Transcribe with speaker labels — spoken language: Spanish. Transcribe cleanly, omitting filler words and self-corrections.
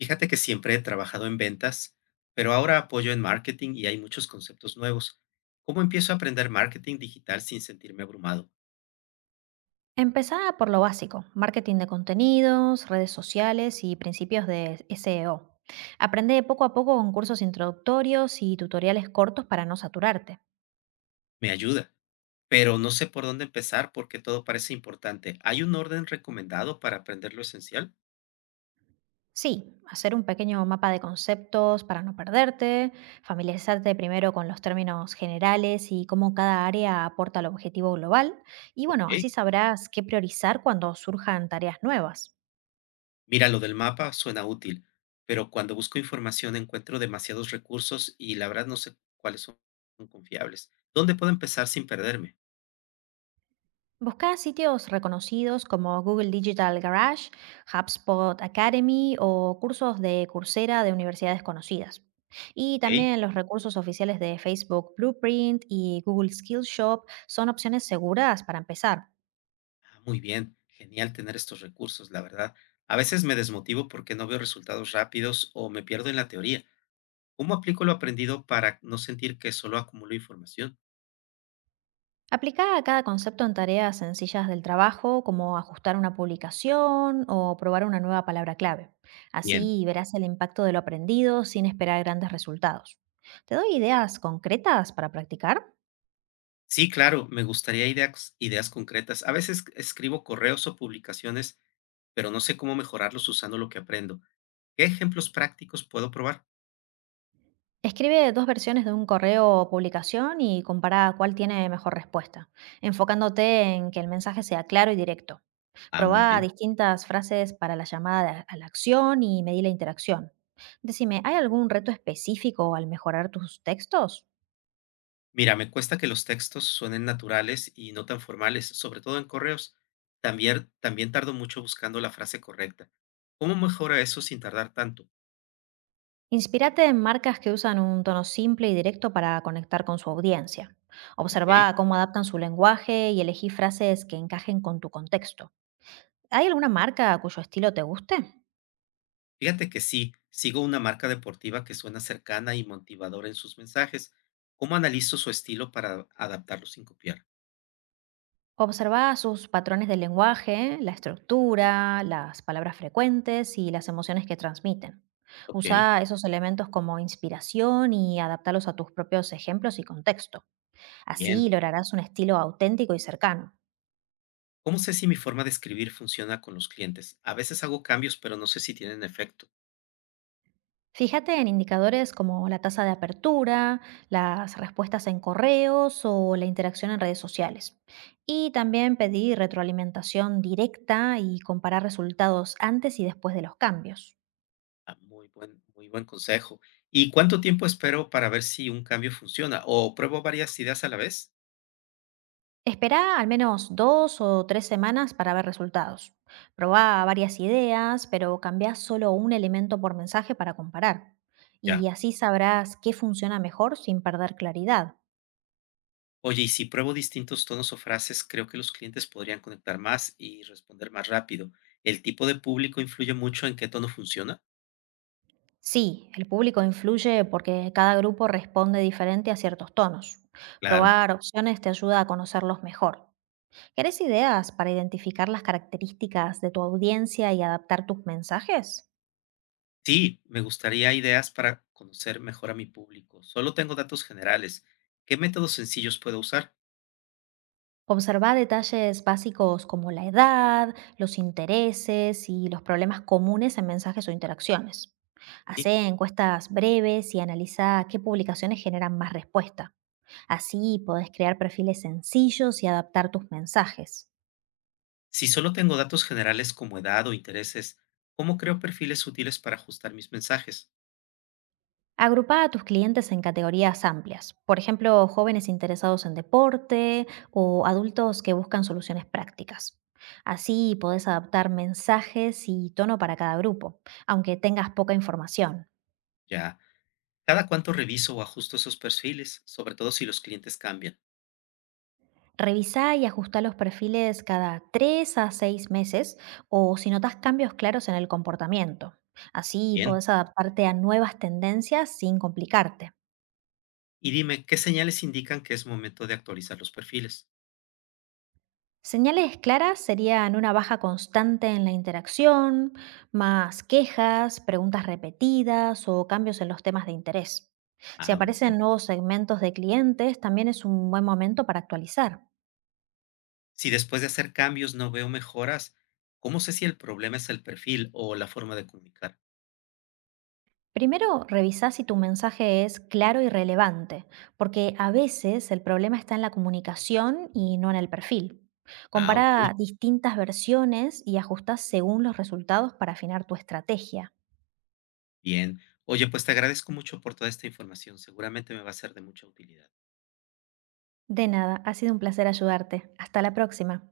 Speaker 1: Fíjate que siempre he trabajado en ventas, pero ahora apoyo en marketing y hay muchos conceptos nuevos. ¿Cómo empiezo a aprender marketing digital sin sentirme abrumado?
Speaker 2: Empezá por lo básico, marketing de contenidos, redes sociales y principios de SEO. Aprende poco a poco con cursos introductorios y tutoriales cortos para no saturarte.
Speaker 1: Me ayuda, pero no sé por dónde empezar porque todo parece importante. ¿Hay un orden recomendado para aprender lo esencial?
Speaker 2: Sí, hacer un pequeño mapa de conceptos para no perderte, familiarizarte primero con los términos generales y cómo cada área aporta al objetivo global, y bueno, así
Speaker 1: Ok.
Speaker 2: sabrás qué priorizar cuando surjan tareas nuevas.
Speaker 1: Mira, lo del mapa suena útil, pero cuando busco información encuentro demasiados recursos y la verdad no sé cuáles son confiables. ¿Dónde puedo empezar sin perderme?
Speaker 2: Busca sitios reconocidos como Google Digital Garage, HubSpot Academy o cursos de Coursera de universidades conocidas. Y
Speaker 1: Ok.
Speaker 2: también los recursos oficiales de Facebook Blueprint y Google Skillshop son opciones seguras para empezar.
Speaker 1: Ah, muy bien, genial tener estos recursos, la verdad. A veces me desmotivo porque no veo resultados rápidos o me pierdo en la teoría. ¿Cómo aplico lo aprendido para no sentir que solo acumulo información?
Speaker 2: Aplica a cada concepto en tareas sencillas del trabajo, como ajustar una publicación o probar una nueva palabra clave.
Speaker 1: Bien.
Speaker 2: Así verás el impacto de lo aprendido sin esperar grandes resultados. ¿Te doy ideas concretas para practicar?
Speaker 1: Sí, claro, me gustaría ideas, ideas concretas. A veces escribo correos o publicaciones, pero no sé cómo mejorarlos usando lo que aprendo. ¿Qué ejemplos prácticos puedo probar?
Speaker 2: Escribe dos versiones de un correo o publicación y compara cuál tiene mejor respuesta, enfocándote en que el mensaje sea claro y directo.
Speaker 1: Ah, muy
Speaker 2: Proba
Speaker 1: bien.
Speaker 2: distintas frases para la llamada de a la acción y medí la interacción. Decime, ¿hay algún reto específico al mejorar tus textos?
Speaker 1: Mira, me cuesta que los textos suenen naturales y no tan formales, sobre todo en correos. También, también tardo mucho buscando la frase correcta. ¿Cómo mejora eso sin tardar tanto?
Speaker 2: Inspírate en marcas que usan un tono simple y directo para conectar con su audiencia.
Speaker 1: Ok.
Speaker 2: Observa cómo adaptan su lenguaje y elegí frases que encajen con tu contexto. ¿Hay alguna marca cuyo estilo te guste?
Speaker 1: Fíjate que sí, sigo una marca deportiva que suena cercana y motivadora en sus mensajes. ¿Cómo analizo su estilo para adaptarlo sin copiar?
Speaker 2: Observa sus patrones de lenguaje, la estructura, las palabras frecuentes y las emociones que transmiten.
Speaker 1: Ok,
Speaker 2: Usa esos elementos como inspiración y adaptarlos a tus propios ejemplos y contexto.
Speaker 1: bien.
Speaker 2: Así lograrás un estilo auténtico y cercano.
Speaker 1: ¿Cómo sé si mi forma de escribir funciona con los clientes? A veces hago cambios, pero no sé si tienen efecto.
Speaker 2: Fíjate en indicadores como la tasa de apertura, las respuestas en correos o la interacción en redes sociales. Y también pedir retroalimentación directa y comparar resultados antes y después de los cambios.
Speaker 1: Ah, muy buen consejo. ¿Y cuánto tiempo espero para ver si un cambio funciona? ¿O pruebo varias ideas a la vez?
Speaker 2: Esperá al menos dos o tres semanas para ver resultados. Probá varias ideas, pero cambiá solo un elemento por mensaje para comparar.
Speaker 1: Ya.
Speaker 2: Y así sabrás qué funciona mejor sin perder claridad.
Speaker 1: Oye, y si pruebo distintos tonos o frases, creo que los clientes podrían conectar más y responder más rápido. ¿El tipo de público influye mucho en qué tono funciona?
Speaker 2: Sí, el público influye porque cada grupo responde diferente a ciertos tonos.
Speaker 1: Claro.
Speaker 2: Probar opciones te ayuda a conocerlos mejor. ¿Querés ideas para identificar las características de tu audiencia y adaptar tus mensajes?
Speaker 1: Sí, me gustaría ideas para conocer mejor a mi público. Solo tengo datos generales. ¿Qué métodos sencillos puedo usar?
Speaker 2: Observa detalles básicos como la edad, los intereses y los problemas comunes en mensajes o interacciones.
Speaker 1: Ok.
Speaker 2: Hace encuestas breves y analiza qué publicaciones generan más respuesta. Así podés crear perfiles sencillos y adaptar tus mensajes.
Speaker 1: Si solo tengo datos generales como edad o intereses, ¿cómo creo perfiles útiles para ajustar mis mensajes?
Speaker 2: Agrupa a tus clientes en categorías amplias, por ejemplo, jóvenes interesados en deporte o adultos que buscan soluciones prácticas. Así podés adaptar mensajes y tono para cada grupo, aunque tengas poca información.
Speaker 1: Ya. Cada cuánto reviso o ajusto esos perfiles, sobre todo si los clientes cambian.
Speaker 2: Revisá y ajustá los perfiles cada 3 a 6 meses o si notas cambios claros en el comportamiento. Así
Speaker 1: Bien.
Speaker 2: podés adaptarte a nuevas tendencias sin complicarte.
Speaker 1: Y dime, ¿qué señales indican que es momento de actualizar los perfiles?
Speaker 2: Señales claras serían una baja constante en la interacción, más quejas, preguntas repetidas o cambios en los temas de interés. Si
Speaker 1: Ah, muy bien.
Speaker 2: aparecen nuevos segmentos de clientes, también es un buen momento para actualizar.
Speaker 1: Si después de hacer cambios no veo mejoras, ¿cómo sé si el problema es el perfil o la forma de comunicar?
Speaker 2: Primero, revisá si tu mensaje es claro y relevante, porque a veces el problema está en la comunicación y no en el perfil.
Speaker 1: Ah, ok.
Speaker 2: Compara distintas versiones y ajustá según los resultados para afinar tu estrategia.
Speaker 1: Bien. Oye, pues te agradezco mucho por toda esta información. Seguramente me va a ser de mucha utilidad.
Speaker 2: De nada, ha sido un placer ayudarte. Hasta la próxima.